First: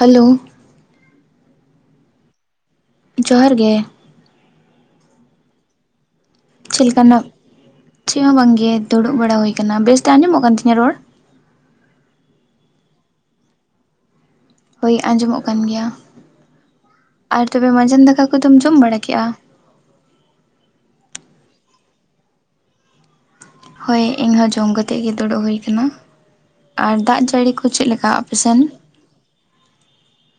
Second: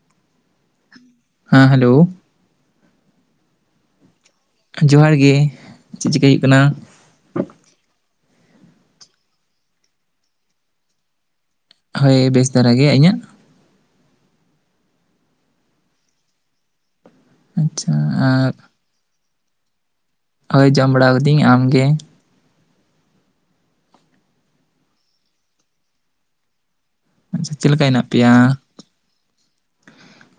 Hello ᱦᱮᱸ hello ᱡᱚᱦᱟᱨ ᱜᱮ ᱡᱚᱦᱟᱨ ᱜᱮ ᱪᱮᱫ ᱪᱤᱠᱟᱹᱭ ᱦᱩᱭᱩᱜ ᱠᱟᱱᱟ? ᱪᱮᱫ ᱞᱮᱠᱟᱱᱟᱜ ᱪᱮᱫ ᱦᱚᱸ ᱵᱟᱝ ᱜᱮ ᱫᱩᱲᱩᱵ ᱵᱟᱲᱟ ᱦᱩᱭ ᱟᱠᱟᱱᱟ ᱵᱮᱥᱛᱮ ᱟᱸᱡᱚᱢᱚᱜ ᱠᱟᱱ ᱛᱤᱧᱟᱹ ᱨᱚᱲ? ᱦᱳᱭ ᱵᱮᱥ ᱫᱷᱟᱨᱟ ᱜᱮ ᱤᱧᱟᱹᱜ? ᱦᱳᱭ ᱟᱸᱡᱚᱢᱚᱜ ᱠᱟᱱ ᱜᱮᱭᱟ ᱟᱨ ᱛᱚᱵᱮ ᱟᱪᱪᱷᱟ ᱢᱟᱡᱟᱱ ᱫᱟᱠᱟ ᱟᱨ ᱠᱚᱫᱚᱢ ᱡᱚᱢ ᱵᱟᱲᱟ ᱠᱮᱫᱮᱜᱼᱟ? ᱦᱳᱭ ᱡᱚᱢ ᱵᱟᱲᱟᱣᱫᱟᱹᱧ ᱟᱢᱜᱮ? ᱦᱳᱭ ᱤᱧ ᱦᱚᱸᱡᱚᱢ ᱠᱟᱛᱮ ᱜᱮ ᱫᱩᱲᱩᱵ ᱦᱩᱭ ᱟᱠᱟᱱᱟ ᱟᱨ᱾ ᱫᱟᱜ ᱟᱪᱪᱷᱟ ᱡᱟᱹᱲᱤ ᱠᱚ ᱪᱮᱫ ᱦᱮᱱᱟᱜ ᱞᱮᱠᱟ ᱯᱮᱭᱟ? ᱚᱯᱮᱥᱮᱱ?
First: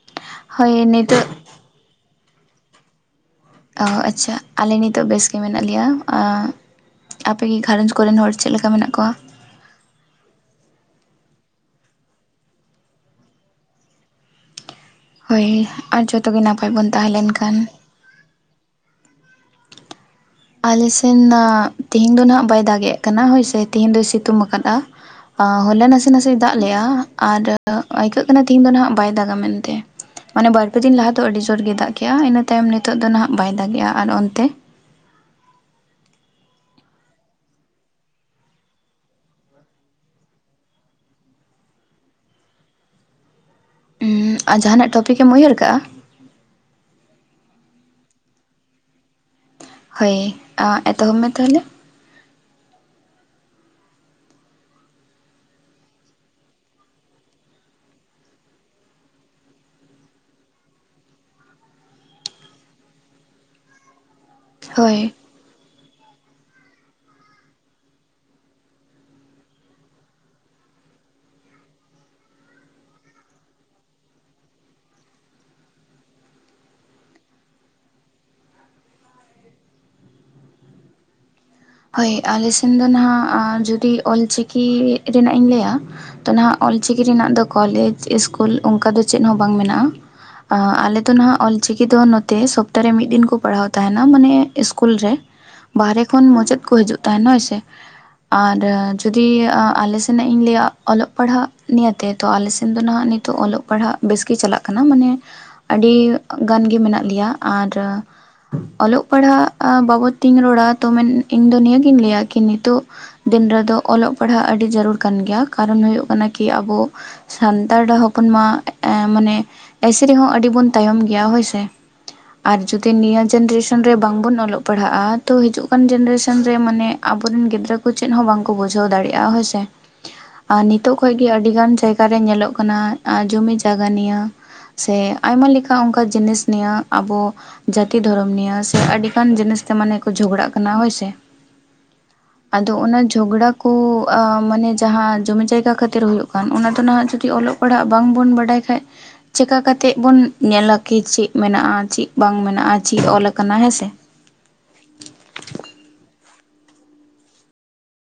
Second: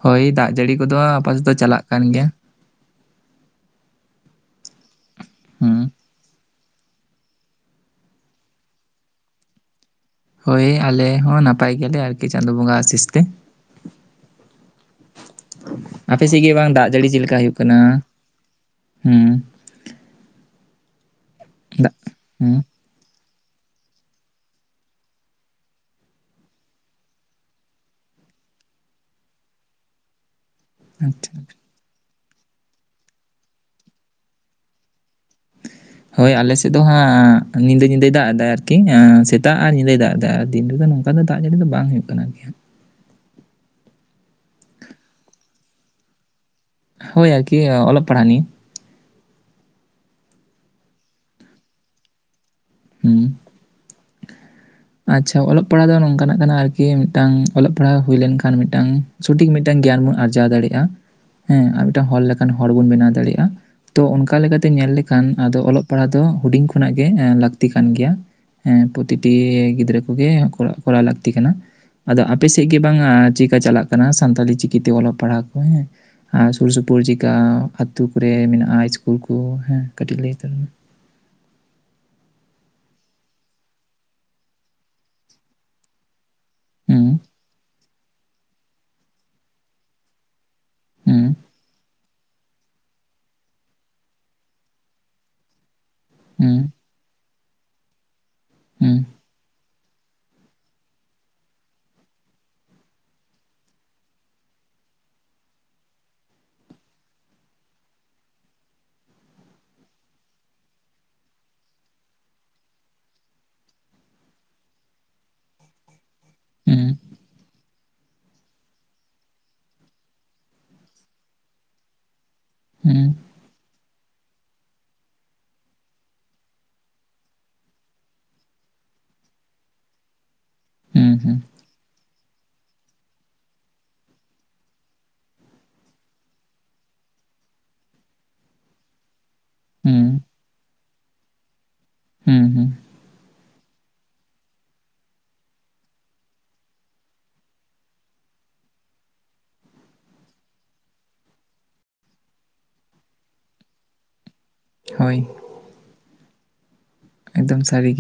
ᱦᱳᱭ ᱫᱟᱜ ᱡᱟᱹᱲᱤ ᱠᱚᱫᱚ ᱱᱤᱛᱚᱜ ᱟᱯᱟᱛᱚᱛᱚ ᱪᱟᱞᱟᱜ ᱠᱟᱱ ᱜᱮᱭᱟ᱾ ᱚ ᱟᱪᱪᱷᱟ ᱟᱞᱮ ᱱᱤᱛᱚᱜ ᱵᱮᱥᱜᱮ ᱢᱮᱱᱟᱜ ᱞᱮᱭᱟ᱾ ᱦᱩᱸ ᱟᱯᱮᱜᱮ ᱜᱷᱟᱨᱚᱸᱡᱽ ᱠᱚᱨᱮᱱ ᱦᱚᱲ ᱪᱮᱫ ᱞᱮᱠᱟ ᱢᱮᱱᱟᱜ ᱠᱚᱣᱟ? ᱦᱳᱭ ᱟᱞᱮ ᱦᱚᱸ ᱱᱟᱯᱟᱭ ᱜᱮᱭᱟᱞᱮ ᱟᱨᱠᱤ ᱪᱟᱸᱫᱳ ᱵᱚᱸᱜᱟ ᱟᱥᱤᱥ ᱛᱮ᱾ ᱦᱳᱭ ᱟᱨ ᱟᱯᱮ ᱡᱚᱛᱚ ᱥᱮᱫ ᱜᱮ ᱵᱟᱝ ᱱᱟᱯᱟᱭ ᱵᱚᱱ ᱫᱟᱜ ᱡᱟᱹᱲᱤ ᱛᱟᱦᱮᱸ ᱪᱮᱫ ᱞᱮᱱ ᱞᱮᱠᱟ ᱦᱩᱭᱩᱜ ᱠᱷᱟᱱ ᱠᱟᱱᱟ? ᱦᱩᱸ ᱟᱞᱮ ᱥᱮᱱ ᱫᱟᱜ ᱛᱮᱦᱤᱧ ᱫᱚ ᱱᱟᱜ ᱦᱩᱸ ᱵᱟᱭ ᱫᱟᱜ ᱮ ᱠᱟᱱᱟ ᱦᱳᱭᱥᱮ ᱛᱮᱦᱤᱧ ᱫᱚᱭ ᱥᱤᱛᱩᱝ ᱟᱠᱟᱫᱟ᱾ ᱦᱚᱞᱟ ᱱᱟᱥᱮ ᱱᱟᱥᱮ ᱫᱟᱜ ᱞᱮᱜᱼᱟ ᱟᱨ ᱟᱹᱭᱠᱟᱹᱜ ᱠᱟᱱᱟ ᱛᱮᱦᱤᱧ ᱫᱚ ᱱᱟᱦᱟᱜ ᱵᱟᱭ ᱫᱟᱜᱟ ᱢᱮᱱᱛᱮ᱾ ᱢᱟᱱᱮ ᱵᱟᱨᱯᱮ ᱫᱤᱱ ᱞᱟᱦᱟ ᱫᱚ ᱟᱪᱪᱷᱟ ᱟᱹᱰᱤ ᱡᱳᱨ ᱜᱮᱭ ᱫᱟᱜ ᱠᱮᱜᱼᱟ ᱤᱱᱟᱹ ᱛᱟᱭᱚᱢ ᱱᱤᱛᱳᱜ ᱫᱚ ᱦᱟᱜ ᱵᱟᱭ ᱫᱟᱜ ᱮᱜᱼᱟ ᱟᱨ ᱚᱱᱛᱮ? ᱦᱳᱭ ᱟᱞᱮ ᱥᱮᱫ ᱫᱚ ᱦᱟᱸᱜ ᱧᱤᱫᱟᱹ ᱧᱤᱫᱟᱹᱭ ᱫᱟᱜ ᱮᱫᱟ ᱟᱨᱠᱤ ᱥᱮᱛᱟᱜ ᱟᱨ ᱧᱤᱫᱟᱹᱭ ᱫᱟᱜ ᱮᱫᱟ ᱟᱨ ᱫᱤᱱ ᱨᱮᱫᱚ ᱱᱚᱝ᱾ ᱚᱠᱟ ᱫᱚ ᱫᱟᱜ ᱡᱟᱹᱲᱤ ᱫᱚ ᱵᱟᱝ ᱦᱩᱭᱩᱜ ᱠᱟᱱᱟ᱾ ᱟᱨ ᱡᱟᱦᱟᱸᱟᱱᱟᱜ ᱴᱚᱯᱤᱠᱮᱢ ᱩᱭᱦᱟᱹᱨ ᱠᱟᱜᱼᱟ? ᱦᱳᱭ ᱟᱨᱠᱤ ᱚᱞᱚᱜ ᱯᱟᱲᱦᱟᱜ ᱱᱤᱭᱟᱹ ᱦᱳᱭ ᱮᱛᱚᱦᱚᱵ ᱢᱮ ᱛᱟᱦᱚᱞᱮ? ᱦᱩᱸ ᱟᱪᱪᱷᱟ ᱚᱞᱚᱜ ᱯᱟᱲᱦᱟᱜ ᱫᱚ ᱱᱚᱝᱠᱟᱱᱟᱜ ᱠᱟᱱᱟ ᱟᱨᱠᱤ ᱢᱤᱫᱴᱟᱝ ᱚᱞᱚᱜ ᱯᱟᱲᱦᱟᱜ ᱦᱩᱭ ᱞᱮᱱᱠᱷᱟᱱ ᱢᱤᱫᱴᱟᱝ ᱥᱚᱴᱷᱤᱠ ᱢᱤᱫᱴᱟᱱ ᱜᱮᱭᱟᱱ ᱵᱚᱱ ᱟᱨᱡᱟᱣ ᱫᱟᱲᱮᱭᱟᱜᱼᱟ ᱦᱮᱸ ᱟᱨ ᱢᱤᱫᱴᱟᱱ ᱦᱚᱲ ᱞᱮᱠᱟᱱ ᱦᱚᱲ ᱵᱚᱱ ᱵᱮᱱᱟᱣ ᱫᱟᱲᱮᱭᱟᱜᱼᱟ ᱛᱚ ᱚᱱᱠᱟ ᱞᱮᱠᱟᱛᱮ ᱧᱮᱞ ᱦᱳᱭ ᱞᱮᱠᱷᱟᱱ ᱟᱫᱚ ᱚᱞᱚᱜ ᱯᱟᱲᱦᱟᱜ ᱫᱚ ᱦᱩᱰᱤᱧ ᱠᱷᱚᱱᱟᱜ ᱜᱮ ᱞᱟᱹᱠᱛᱤ ᱠᱟᱱ ᱜᱮᱭᱟ ᱯᱨᱚᱛᱤᱴᱤ ᱜᱤᱫᱽᱨᱟᱹ ᱠᱚᱜᱮ [unintelligible] ᱠᱚᱨᱟᱣ ᱞᱟᱹᱠᱛᱤ ᱠᱟᱱᱟ ᱟᱫᱚ ᱟᱯᱮ ᱥᱮᱫ ᱜᱮ ᱵᱟᱝᱟ ᱪᱠᱟ ᱪᱟᱞᱟᱜ ᱠᱟᱱᱟ ᱥᱟᱱᱛᱟᱞᱤ ᱪᱤᱠᱤᱛᱮ ᱚᱞᱚᱜ ᱯᱟᱲᱦᱟᱜ ᱠᱚ ᱦᱮᱸ ᱟᱨ ᱥᱩᱨ ᱥᱩᱯᱩᱨ ᱪᱮᱠᱟ ᱟ ᱟᱹᱛᱩᱳ ᱠᱚᱨᱮ ᱢᱮᱱᱟᱜᱼᱟ ᱤᱥᱠᱩᱞ ᱠᱚ ᱦᱮᱸ ᱠᱟᱹᱴᱤᱡ ᱞᱟᱹᱭ ᱩᱛᱟᱹᱨ ᱢᱮ ᱦᱳᱭ ᱟᱞᱮ ᱥᱮᱱ ᱫᱚ ᱱᱟᱦᱟᱜ ᱡᱩᱚᱫᱤ ᱚᱞᱪᱤᱠᱤ ᱨᱮᱱᱟᱜ ᱤᱧ ᱞᱟᱹᱭᱟ ᱛᱚ ᱱᱟᱦᱟᱜ ᱚᱞᱪᱤᱠᱤ ᱦᱩᱸ ᱨᱮᱱᱟᱜ ᱫᱚ ᱠᱚᱞᱮᱡᱽ ᱤᱥᱠᱩᱞ ᱚᱱᱠᱟ ᱫᱚ ᱪᱮᱫ ᱦᱚᱸ ᱵᱟᱝ ᱢᱮᱱᱟᱜᱼᱟ ᱟᱞᱮ ᱫᱚ ᱦᱩᱸ ᱱᱟᱦᱟᱜ ᱚᱞ ᱪᱤᱠᱤ ᱫᱚ ᱱᱚᱛᱮ ᱥ ᱛᱟ ᱨᱮ ᱢᱤᱫ ᱫᱤᱱ ᱠᱚ ᱯᱟᱲᱦᱟᱣ ᱛᱟᱦᱮᱱᱟ ᱢᱟᱱᱮ ᱤᱥᱠᱩᱞ ᱨᱮ ᱵᱟᱦᱦᱨᱮ ᱠᱷᱚᱱ ᱢᱩᱪᱟᱹᱫ ᱦᱩᱸ ᱦᱟᱡᱩᱜ ᱛᱟᱦᱮᱱᱟ ᱦᱚᱭ ᱥᱮ ᱟᱨ ᱦᱩᱸ ᱡᱩᱫᱤ ᱟᱞ ᱥᱮᱱᱟᱜ ᱤᱧ ᱞᱟᱹᱭᱟ ᱚᱞᱚᱜ ᱯᱟᱲᱦᱟᱜ ᱱᱤᱭᱟᱹᱛᱮ ᱛᱚ ᱟᱞᱮ ᱥᱮᱱ ᱫᱚ ᱦᱟᱜ ᱱᱤᱛᱚᱜ ᱚᱞᱚᱜ ᱯᱟᱲᱦᱟᱜ ᱵᱮᱥ ᱜᱮ ᱪᱟᱞᱟᱜ ᱠᱟᱱᱟ ᱢᱟᱱᱮ ᱟᱹᱰᱤ ᱜᱟᱱ ᱜᱮ ᱢᱮᱱᱟᱜ ᱞᱮᱭᱟ ᱟᱨ ᱚᱞᱚᱜ ᱯᱟᱲᱦᱟᱜ ᱵᱟᱵᱚᱫ ᱛᱤᱧ ᱨᱚᱲᱟ ᱛ ᱤᱧᱫᱚ ᱱᱤᱭᱟᱹᱜᱤᱧ ᱞᱟᱹᱭᱟ ᱠᱤ ᱱᱤᱛᱚᱜ ᱫᱤᱱ ᱨᱮᱫᱚ ᱚᱞᱚᱜ ᱯᱟᱲᱦᱟᱜ ᱟᱹᱰᱤ ᱡᱟᱹᱨᱩᱲ ᱠᱟᱱ ᱜᱮᱭᱟ ᱠᱟᱨᱚᱱ ᱦᱩᱭᱩᱜ ᱠᱟᱱᱟ ᱠᱤ ᱟᱵᱚ ᱦᱩᱸ ᱥᱟᱱᱛᱟᱲ ᱦᱚᱯᱚᱱ ᱢᱟ ᱮᱸ ᱢᱟᱱᱮ ᱮᱥᱮᱨᱮᱦᱚᱸ ᱟᱹᱰᱤ ᱵᱚᱱ ᱛᱟᱭᱚᱢ ᱜᱮᱭᱟ ᱦᱳᱭᱥᱮ ᱟᱨ ᱡᱩᱫᱤ ᱦᱩᱸ ᱱᱤᱭᱟᱹ ᱡᱮᱱᱨᱮᱥᱚᱱ ᱨᱮ ᱵᱟᱝᱵᱚᱱ ᱚᱞᱚᱜ ᱯᱟᱲᱦᱟᱜᱼᱟ ᱛᱚ ᱦᱤᱡᱩᱜ ᱠᱟᱱ ᱡᱮᱱᱨᱮᱥᱚᱱ [unintelligible] ᱨᱮ ᱢᱟᱱᱮ ᱟᱵᱚᱨᱮᱱ ᱜᱤᱫᱽᱨᱟᱹ ᱠᱚ ᱪᱮᱫ ᱦᱚᱸ ᱵᱟᱝᱠᱚ ᱵᱩᱡᱷᱟᱹᱣ ᱫᱟᱲᱮᱜᱼᱟ ᱦᱳᱭᱥᱮ ᱟᱨ ᱱᱤᱛᱚᱜ ᱦᱩᱸ ᱠᱷᱚᱡ ᱜᱮ ᱦᱩᱸ ᱟᱹᱰᱤ ᱜᱟᱱ ᱡᱟᱭᱜᱟ ᱨᱮ ᱧᱮᱞᱚᱜ ᱠᱟᱱᱟ ᱟᱸ ᱡᱚᱢᱤ ᱡᱟᱭᱜᱟ ᱱᱤᱭᱟᱹ ᱥᱮ ᱟᱭᱢᱟ ᱞᱮᱠᱟ ᱚᱱᱠᱟ ᱡᱤᱱᱤᱥ ᱱᱤᱭᱟᱹ ᱟᱵᱚ ᱡᱟᱹᱛᱤ ᱫᱷᱚᱨᱚᱢ ᱱᱤᱭᱟ ᱥᱮ ᱟᱹᱰᱤᱜᱟᱱ ᱡᱤᱱᱤᱥᱛᱮ ᱢᱟᱱᱮ ᱠᱚ ᱦᱩᱸ ᱡᱷᱚᱜᱽᱟᱜ ᱠᱟᱱᱟ ᱦᱳᱭᱥᱮ ᱦᱩᱸ ᱦᱩᱸ ᱟᱫᱚ ᱚᱱᱟ ᱡᱷᱚᱜᱽᱲᱟ ᱠᱚ ᱟ ᱢᱟᱱᱮ ᱡᱟᱦᱟᱸ ᱡᱚᱢᱤ ᱡᱟᱭᱜᱟ ᱠᱷᱟᱹᱛᱤᱨ ᱦᱩᱭᱩᱜ ᱠᱟᱱ ᱚᱱᱟ ᱫᱚ ᱱᱟᱦᱟᱜ ᱡᱩᱫᱤ ᱚᱞᱚᱜ ᱯᱟᱲᱦᱟᱜ ᱵᱟᱝ ᱵᱚᱱ ᱵᱟᱰᱟᱭ ᱠᱟᱷᱡ ᱪᱮᱠᱟ ᱠᱟᱛᱮᱫ ᱵᱩᱱ ᱧᱮᱞᱟ ᱠᱤ ᱪᱮᱫ ᱢᱮᱱᱟᱜᱼᱟ ᱪᱮᱫ ᱵᱟᱝ ᱢᱮᱱᱟᱜᱼᱟ ᱪᱮᱫ ᱚᱞ ᱠᱟᱱᱟ ᱦᱮᱸᱥᱮ ᱦᱳᱭ ᱮᱫᱚᱢ ᱥᱟᱨᱤ ᱜᱮ